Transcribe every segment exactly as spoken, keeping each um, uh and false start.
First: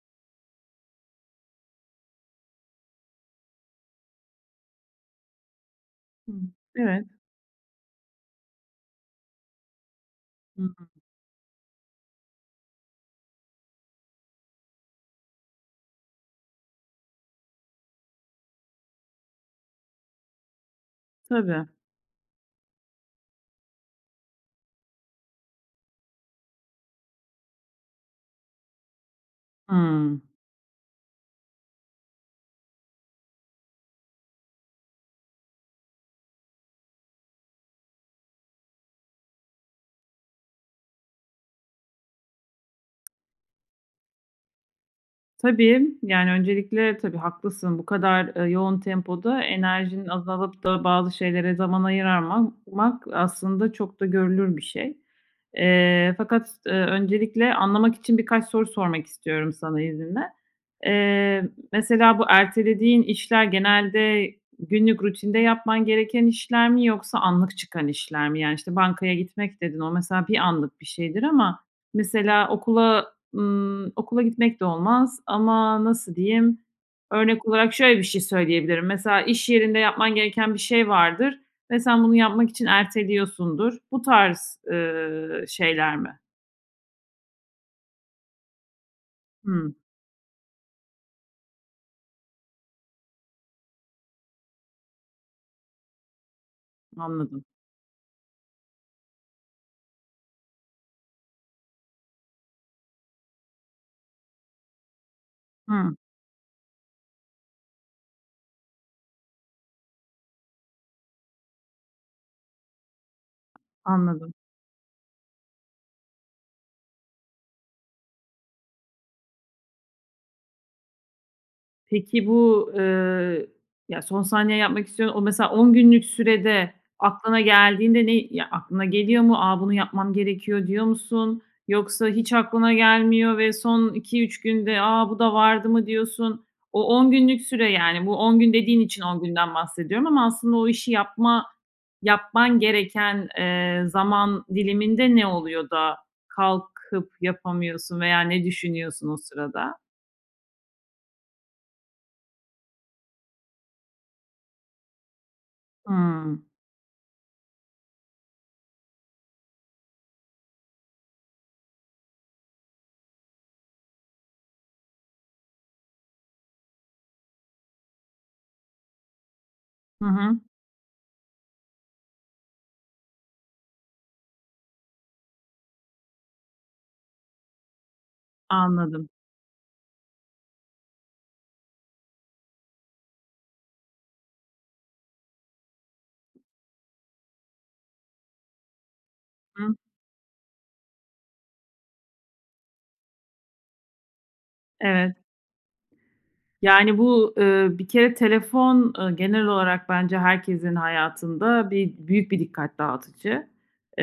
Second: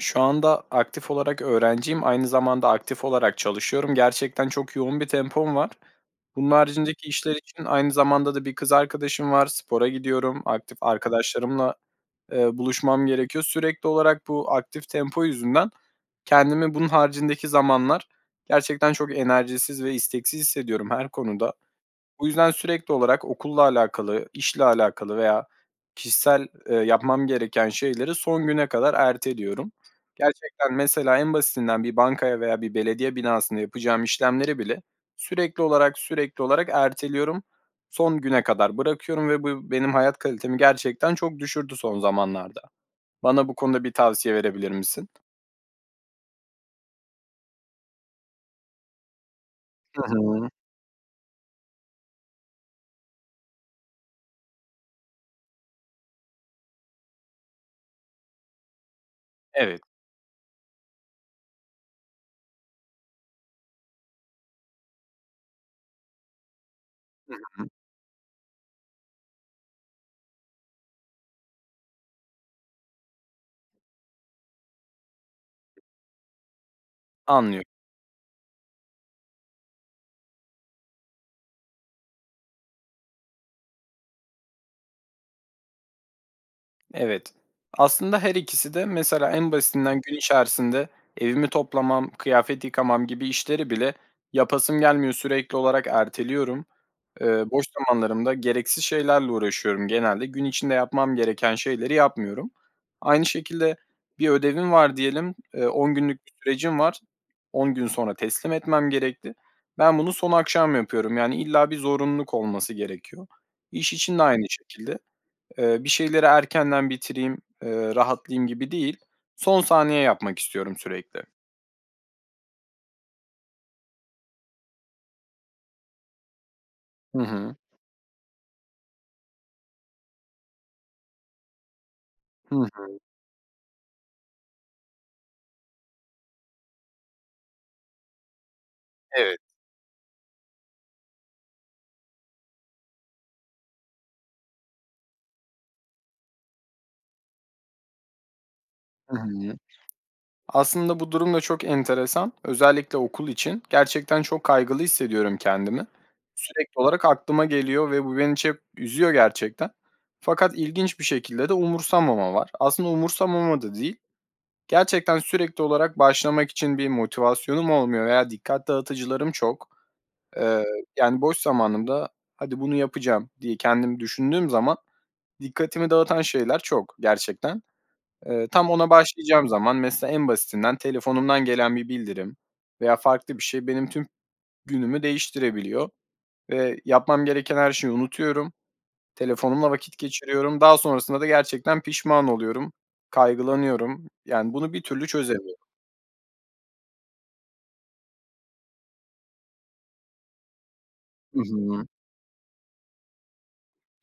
Şu anda aktif olarak öğrenciyim. Aynı zamanda aktif olarak çalışıyorum. Gerçekten çok yoğun bir tempom var. Hıı. Bunun Evet. haricindeki işler için aynı zamanda da bir kız arkadaşım var. Spora gidiyorum. Hıı. Aktif arkadaşlarımla, eee, buluşmam gerekiyor. Sürekli olarak bu aktif tempo yüzünden kendimi bunun haricindeki zamanlar gerçekten çok enerjisiz ve isteksiz hissediyorum her konuda. Tabii. Bu yüzden sürekli olarak okulla alakalı, işle alakalı veya kişisel, eee, yapmam gereken şeyleri son güne kadar erteliyorum. Hıı. Gerçekten mesela en basitinden bir bankaya veya bir belediye binasında yapacağım işlemleri bile sürekli olarak, sürekli olarak erteliyorum. Son güne kadar bırakıyorum ve bu benim hayat kalitemi gerçekten çok düşürdü son zamanlarda. Bana bu konuda bir tavsiye verebilir misin? Tabii, yani öncelikle tabii haklısın, bu kadar, eee, yoğun tempoda Hı enerjinin hı. azalıp da bazı şeylere zaman ayıramaman mak aslında çok da görülür bir şey, eee, fakat s eee, öncelikle anlamak için birkaç soru sormak istiyorum Evet. sana izninle. Eee, mesela bu ertelediğin işler genelde günlük rutinde yapman gereken işler mi yoksa Hı anlık hı. çıkan işler mi? Yani işte bankaya gitmek dedin. O mesela bir anlık bir şeydir ama mesela okula, ımm, okula gitmek de olmaz ama nasıl diyeyim? Örnek Anlıyorum. olarak şöyle bir şey söyleyebilirim. Mesela iş yerinde yapman gereken bir şey vardır ve sen bunu yapmak için erteliyorsundur. Bu tarz, ııı, şeyler mi? Evet, aslında her ikisi de mesela en Hımm. basitinden gün içerisinde evimi toplamam, kıyafet yıkamam gibi işleri bile yapasım gelmiyor, sürekli olarak erteliyorum. Eee, Anladım. boş zamanlarımda gereksiz şeylerle uğraşıyorum genelde. Gün içinde yapmam gereken şeyleri yapmıyorum. Aynı şekilde bir ödevim var diyelim, eee, on Hımm. günlük bir sürecim var. on gün sonra teslim etmem gerekti. Ben bunu son akşam yapıyorum yani illa bir zorunluluk olması gerekiyor. İş için de Anladım. aynı şekilde. Eee, bir şeyleri erkenden bitireyim, eee, rahatlayayım gibi değil. Son saniye yapmak istiyorum sürekli. Peki, bu, eee, ya son saniye yapmak istiyorsun. O mesela on günlük sürede Hı aklına hı. geldiğinde ne, eee, ya, aklına geliyor mu? Aaa, bunu yapmam gerekiyor diyor musun yoksa hiç Hı aklına hı. gelmiyor ve son iki üç günde, aaa, bu da vardı mı diyorsun? O on günlük süre yani bu on gün dediğin için on Evet. günden bahsediyorum ama aslında o işi yapma yapman gereken, eee, zaman diliminde ne oluyor da kalkıp yapamıyorsun veya ne düşünüyorsun Hı o hı. sırada? Aslında bu durum da çok enteresan. Özellikle okul için gerçekten çok kaygılı hissediyorum kendimi. Hımm. Sürekli olarak aklıma geliyor ve bu beni çep üzüyor gerçekten fakat ilginç bir şekilde de umursamama var. Aslında umursamama da değil, gerçekten sürekli olarak başlamak için bir motivasyonum olmuyor veya dikkat dağıtıcılarım çok. Hı hı. Eee, yani boş zamanımda hadi bunu yapacağım diye kendimi düşündüğüm zaman dikkatimi dağıtan şeyler çok gerçekten. Eee, tam ona Anladım. başlayacağım zaman mesela en basitinden telefonumdan gelen bir bildirim veya farklı bir şey benim tüm günümü değiştirebiliyor ve yapmam gereken her şeyi unutuyorum. Telefonumla Hımm. vakit geçiriyorum. Daha sonrasında da gerçekten pişman oluyorum. Kaygılanıyorum yani bunu bir türlü Evet. çözemiyorum. Yani bu, eee, bir kere telefon, eee, genel olarak bence herkesin Hı hayatında hı. bir büyük bir dikkat dağıtıcı.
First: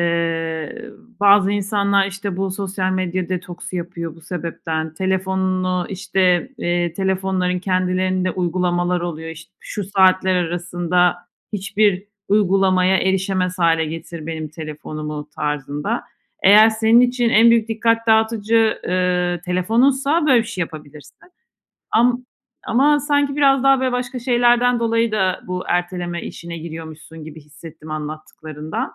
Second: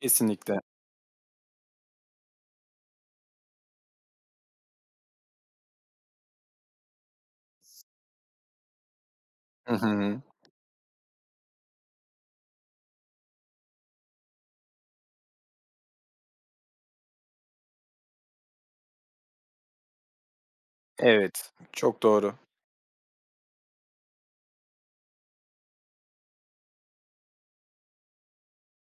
Kesinlikle. bazı insanlar işte bu sosyal medya detoksu yapıyor bu sebepten. Telefonunu işte, eee, telefonların kendilerinde uygulamalar oluyor. İşte Hı "Şu hı. saatler arasında hiçbir uygulamaya erişemez hâle getir benim telefonumu." tarzında. Eğer senin için en büyük dikkat dağıtıcı, eee, telefonunsa böyle bir şey yapabilirsin. Evet, çok Am doğru. ama sanki biraz daha böyle başka şeylerden dolayı da bu erteleme işine giriyormuşsun gibi hissettim anlattıklarından.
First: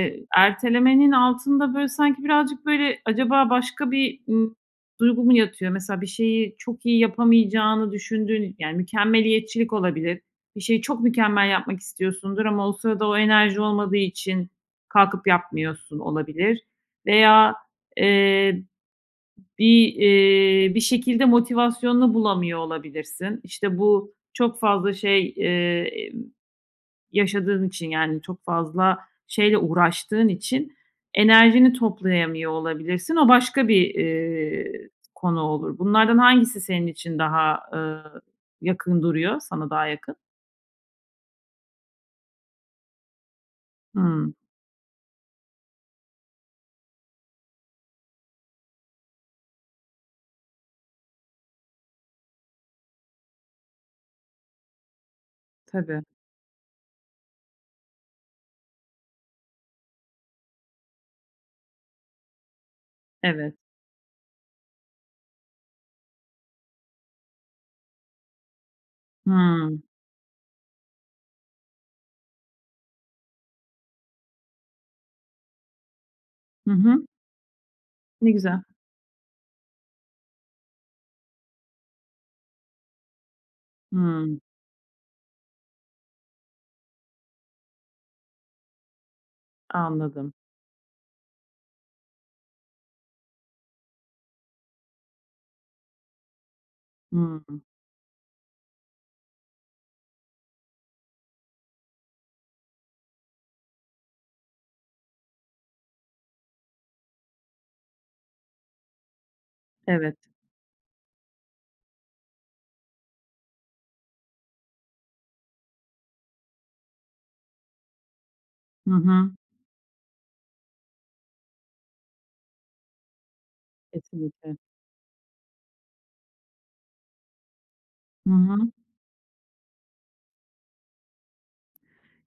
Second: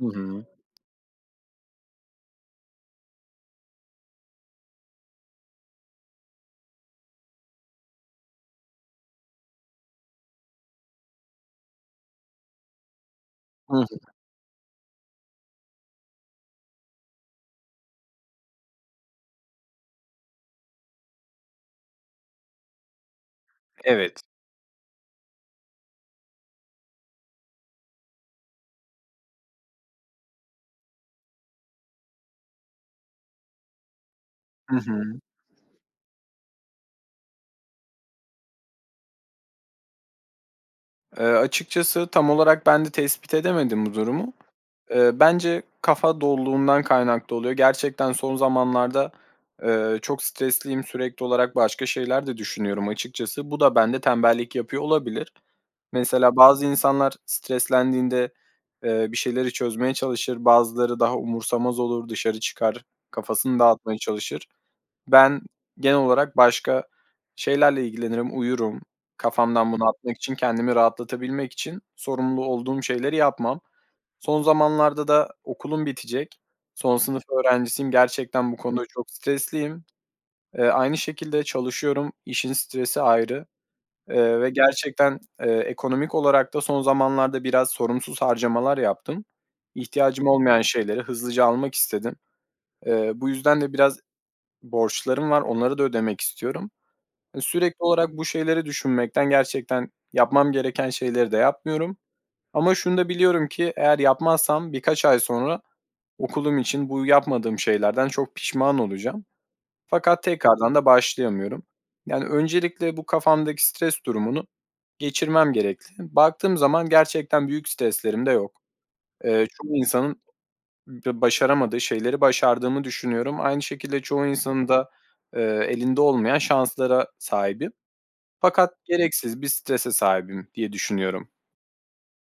Hı hı. ertelemenin altında böyle sanki birazcık böyle acaba başka bir i duygu mu yatıyor mesela? Bir şeyi çok iyi yapamayacağını düşündüğün yani, mükemmeliyetçilik olabilir. Bir şeyi çok mükemmel yapmak istiyorsundur ama o sırada o enerji Hı hı. olmadığı için kalkıp yapmıyorsun olabilir veya, eee, bir, eee, bir şekilde motivasyonunu bulamıyor olabilirsin. İşte bu Evet. çok fazla şey, eee, emm, yaşadığın için, yani, çok fazla şeyle uğraştığın için enerjini toplayamıyor olabilirsin. O başka bir, Hı eee, hı. konu olur. Bunlardan hangisi senin için daha, eee, yakın duruyor sana daha yakın? Eee, açıkçası tam olarak ben de tespit edemedim bu durumu. Hıı. Eee, bence kafa doluluğundan kaynaklı oluyor. Gerçekten son zamanlarda, eee, çok stresliyim, sürekli olarak başka şeyler de düşünüyorum açıkçası. Bu da bende tembellik yapıyor olabilir. Tabii. Mesela bazı insanlar streslendiğinde, eee, bir şeyleri çözmeye çalışır, bazıları daha umursamaz olur, dışarı çıkar, Evet. kafasını dağıtmaya çalışır. Ben genel olarak başka şeylerle ilgilenirim, uyurum. Kafamdan Hıı. bunu atmak için, kendimi rahatlatabilmek için sorumlu olduğum şeyleri yapmam. Son zamanlarda da okulum bitecek. Hı Son hı. sınıf öğrencisiyim. Ne Gerçekten bu güzel. konuda çok stresliyim. Eee, aynı şekilde, çalışıyorum, işin stresi ayrı, Hıı. eee, ve gerçekten, eee, ekonomik olarak da son zamanlarda biraz sorumsuz harcamalar yaptım. İhtiyacım Anladım. olmayan şeyleri hızlıca almak istedim. Eee, bu yüzden de biraz borçlarım var. Onları da ödemek istiyorum. Eee, Hıı. sürekli olarak bu şeyleri düşünmekten, gerçekten yapmam gereken şeyleri de yapmıyorum ama şunu da biliyorum ki, eğer yapmazsam birkaç ay sonra okulum için bu yapmadığım şeylerden çok pişman olacağım Evet. fakat tekrardan da başlayamıyorum. Yani, öncelikle bu kafamdaki stres durumunu geçirmem gerekli. Baktığım zaman gerçekten büyük streslerim de yok. Hı hı. Eee, çoğu insanın b başaramadığı şeyleri başardığımı düşünüyorum. Aynı şekilde, çoğu Kesinlikle. insanın da, eee, elinde olmayan şanslara sahibim Hı hı. fakat gereksiz bir strese sahibim diye düşünüyorum.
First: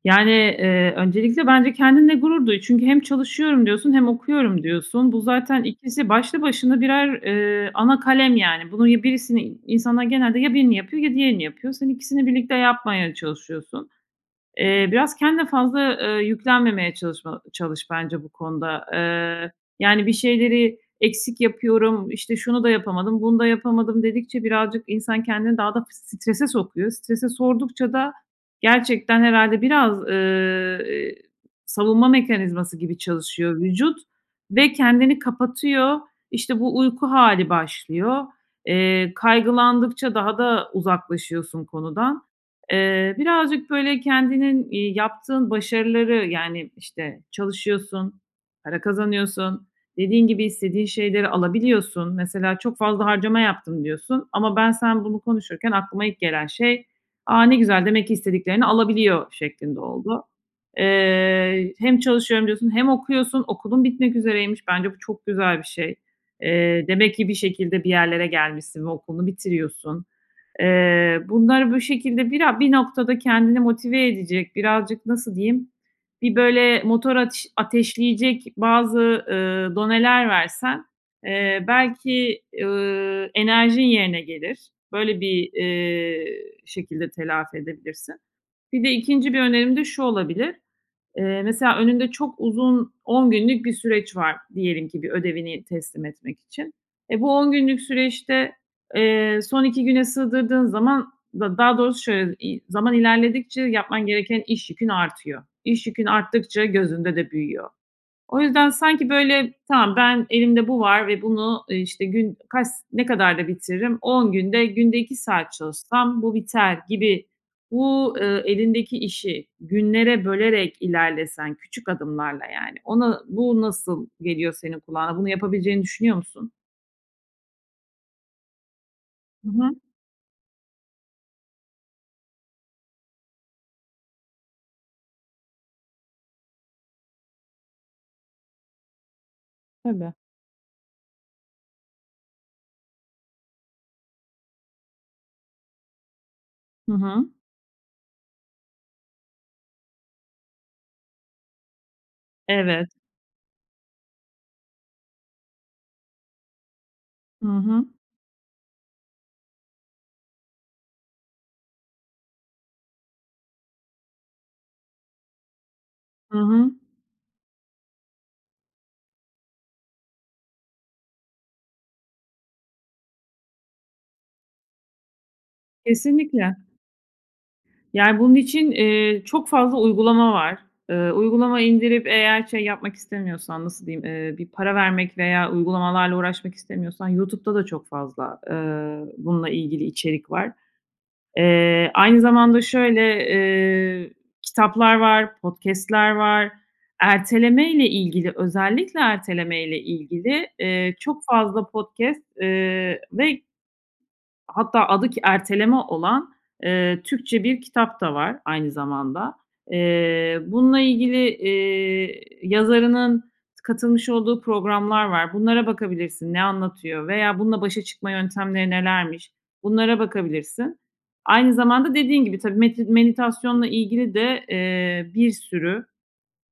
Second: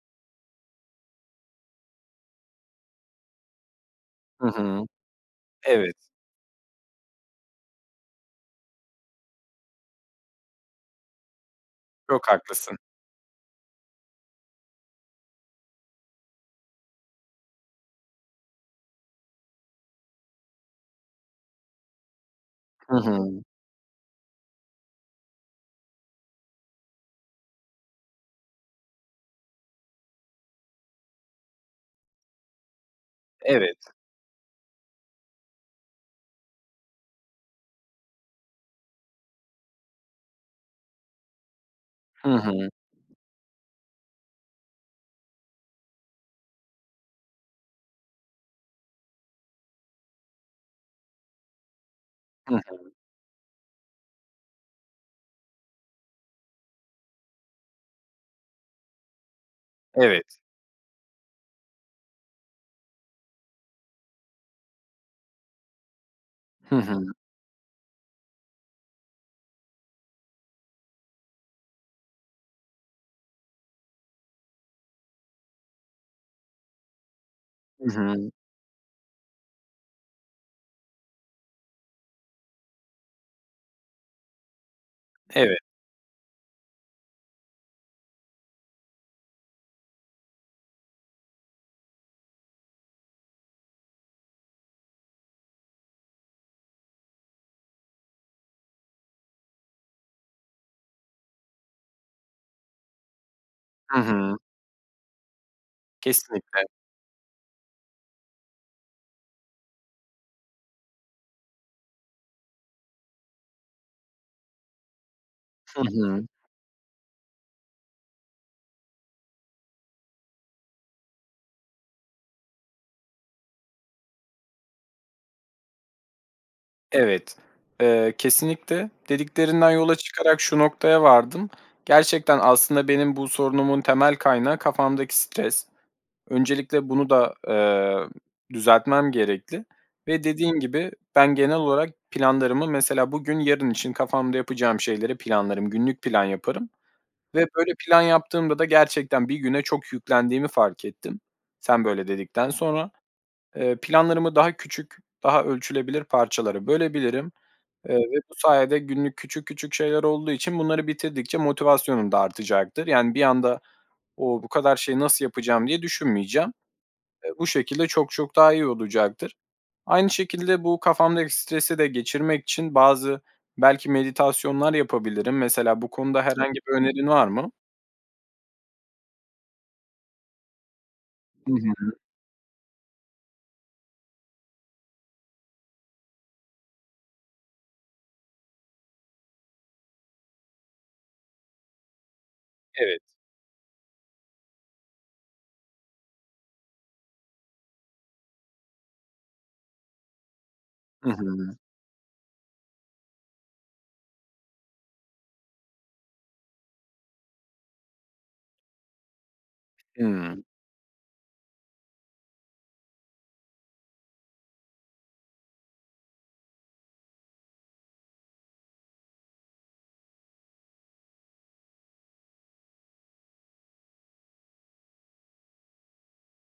Yani, eee, öncelikle bence kendinle gurur duy. Çünkü hem çalışıyorum diyorsun hem Hı okuyorum hı. diyorsun. Bu zaten Evet. ikisi başlı başına birer, eee, ana kalem, yani. Bunun ya birisini i insanlar genelde ya birini yapıyor ya diğerini yapıyor. Sen ikisini Çok birlikte haklısın. yapmaya çalışıyorsun. Eee, biraz kendine fazla, eee, yüklenmemeye çalışma ba çalış bence bu konuda. Eee, yani, bir şeyleri eksik yapıyorum, işte, "şunu da Hı yapamadım, bunu hı. da yapamadım" dedikçe birazcık insan kendini daha da f strese sokuyor. Strese sordukça da gerçekten, herhâlde, biraz, eee, eee, savunma mekanizması gibi çalışıyor Evet. vücut ve kendini kapatıyor. İşte, bu uyku hâli başlıyor. Eee, kaygılandıkça daha da uzaklaşıyorsun konudan. Hı hı. Eee, birazcık, böyle, kendinin, iii, yaptığın başarıları, yani, işte, çalışıyorsun, para kazanıyorsun, dediğin gibi istediğin şeyleri alabiliyorsun. Hı Mesela, "Çok hı. fazla harcama yaptım" diyorsun ama ben, sen bunu konuşurken aklıma ilk gelen şey, "A, ne güzel, demek ki istediklerini alabiliyor" şeklinde oldu. Evet. Eee, hem "çalışıyorum" diyorsun hem okuyorsun, okulun bitmek üzereymiş. Bence bu çok güzel bir şey. Hı Eee, hı. demek ki bir şekilde, bir yerlere gelmişsin ve okulunu bitiriyorsun. Eee, bunları bu şekilde bira bir noktada kendini motive edecek, birazcık nasıl diyeyim, bir böyle motor ateş Hı hı. ateşleyecek bazı, ııı, doneler versen, eee, belki, ııı, enerjin yerine gelir. Böyle bir, Evet. eee, şekilde telafi edebilirsin. Bir de ikinci bir önerim de şu olabilir; eee, mesela önünde çok uzun, on günlük bir süreç var diyelim ki, bir ödevini teslim etmek için. Eee, bu on günlük süreçte, eee, son iki güne sığdırdığın zaman da, daha doğrusu şöyle, iii, zaman ilerledikçe Hı yapman hı. gereken iş yükün artıyor. İş yükün Kesinlikle. arttıkça gözünde de büyüyor. O yüzden, sanki, böyle, tamam ben elimde bu var ve bunu, eee, işte, gün kaç s ne kadar da bitiririm? On günde, günde iki saat Hı çalışsam hı. bu biter gibi. Bu, eee, elindeki işi günlere bölerek ilerlesen, küçük adımlarla yani, ona, bu nasıl geliyor senin kulağına? Bunu yapabileceğini düşünüyor musun? Evet, eee, kesinlikle Hı hı. dediklerinden yola çıkarak şu noktaya vardım. Gerçekten aslında benim bu sorunumun temel kaynağı kafamdaki stres. Öncelikle bunu da, eee, düzeltmem gerekli. Tabii. Ve dediğin gibi, ben genel olarak planlarımı mesela bugün, yarın için kafamda yapacağım şeyleri planlarım, günlük plan yaparım Hı hı. ve böyle plan yaptığımda da gerçekten bir güne çok yüklendiğimi fark ettim sen böyle dedikten sonra. Evet. Eee, planlarımı daha küçük, daha ölçülebilir parçalara bölebilirim, Hı hı. eee, ve bu sayede günlük, küçük küçük şeyler olduğu için bunları bitirdikçe motivasyonum da artacaktır, yani, bir anda, "O, bu kadar şeyi nasıl yapacağım?" diye Hı düşünmeyeceğim. hı. Eee, bu şekilde çok çok daha iyi olacaktır. Aynı şekilde bu kafamdaki stresi de geçirmek için bazı belki meditasyonlar yapabilirim. Mesela bu konuda Kesinlikle herhangi bir önerin var mı? Yani, bunun için, eee, çok fazla uygulama var. Eee, Hı uygulama hı. indirip eğer şey yapmak istemiyorsan, nasıl diyeyim, eee, bir para vermek veya uygulamalarla uğraşmak istemiyorsan YouTube'da da çok fazla, eee, bununla ilgili içerik var. Eee, aynı zamanda Evet. şöyle, eee, kitaplar var, podcast'ler var. Ertelemeyle ilgili özellikle ertelemeyle ilgili, eee, Hı çok hı. fazla podcast, eee, ve Hatta adı ki "Erteleme" olan, ııı, Türkçe bir kitap da var aynı zamanda. Eee, [unintelligible] bununla ilgili, ııı, yazarının t katılmış olduğu programlar var. Bunlara bakabilirsin, ne anlatıyor veya bununla başa çıkma yöntemleri nelermiş, bunlara bakabilirsin. Aynı zamanda dediğin gibi tabii meti menitasyonla ilgili de, ııı, bir sürü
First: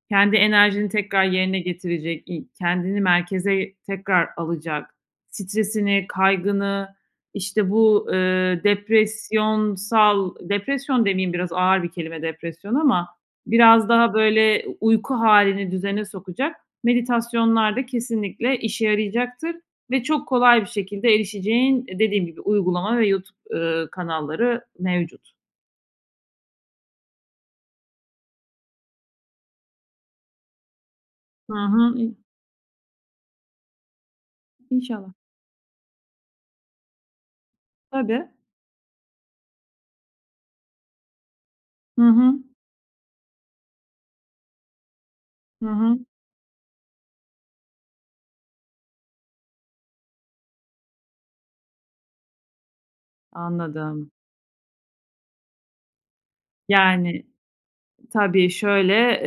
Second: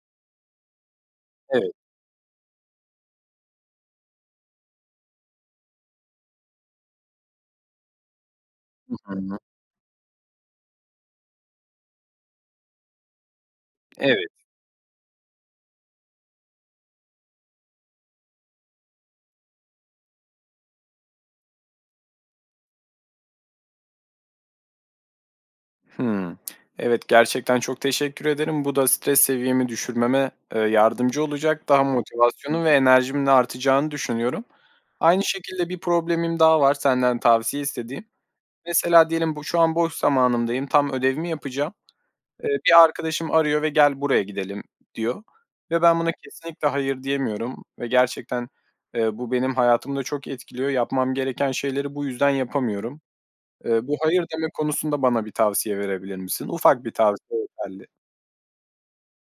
kendi enerjini tekrar yerine Evet. getirecek, i kendini merkeze tekrar alacak, stresini, kaygını, işte, bu, ııı, Hı hı. depresyonsal, depresyon demeyeyim biraz ağır bir kelime depresyon ama biraz daha Evet. böyle u uyku hâlini düzene sokacak meditasyonlar da kesinlikle işe yarayacaktır ve çok kolay bir şekilde erişeceğin, eee, dediğim gibi uygulama ve YouTube, ııı, kanalları mevcut. Hımm, evet, gerçekten çok teşekkür ederim. Bu da stres seviyemi düşürmeme, ııı, yardımcı Hı olacak. Daha hı. İ motivasyonum ve enerjimin de artacağını düşünüyorum. İnşallah. Aynı şekilde bir problemim daha var senden tavsiye istediğim. Tabii. Mesela diyelim bu, şu an boş zamanımdayım, tam ödevimi yapacağım. Hı hı. Iıı, bir arkadaşım arıyor ve, "Gel, buraya gidelim." diyor Hı ve ben hı. buna kesinlikle hayır diyemiyorum ve gerçekten, ııı, bu benim hayatımı da çok etkiliyor. Yapmam gereken şeyleri bu yüzden yapamıyorum. Iıı, bu Anladım. "hayır" deme konusunda bana bir tavsiye verebilir misin? Ufak bir Yani, tavsiye yeterli. tabii, şöyle,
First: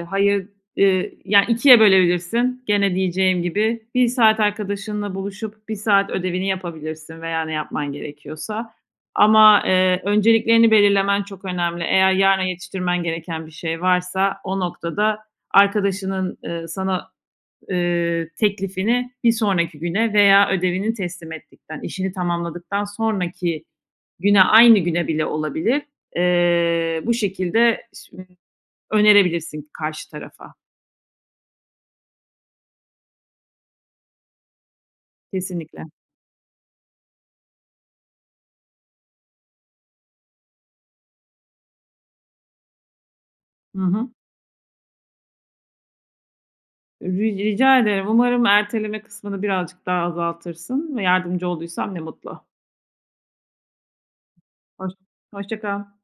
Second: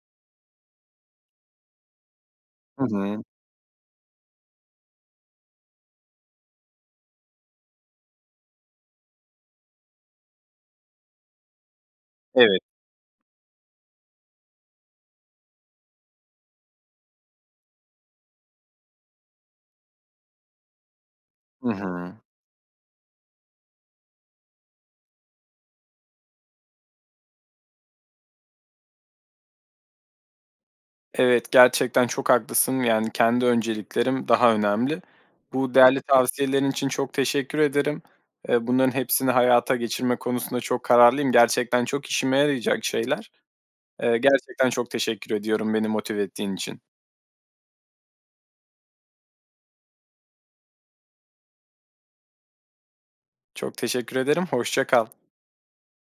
ııı, hayır, ııı, ya, ikiye bölebilirsin Hı gene hı. diyeceğim gibi bir saat arkadaşınla buluşup bir saat ödevini yapabilirsin veya ne yapman gerekiyorsa. Ama, ııı, önceliklerini belirlemen çok önemli. Eğer yarına Evet. yetiştirmen gereken bir şey varsa o noktada arkadaşının, ııı, sana, ııı, teklifini bir sonraki güne veya ödevini teslim Hı ettikten, işini hı. tamamladıktan sonraki güne, aynı güne bile olabilir. Eee, bu şekilde [unintelligible] önerebilirsin karşı tarafa. Evet, gerçekten çok haklısın, yani, kendi önceliklerim daha önemli. Bu Kesinlikle. değerli tavsiyelerin için çok teşekkür ederim. Iıı, bunların hepsini hayata geçirme konusunda çok kararlıyım. Gerçekten çok işime yarayacak şeyler. Hı hı. Eee, gerçekten çok teşekkür ediyorum beni motive ettiğin için. Ri rica ederim, umarım erteleme kısmını birazcık daha azaltırsın ve yardımcı olduysam ne mutlu. Çok teşekkür ederim, hoşça Hoş kal. hoşça kal.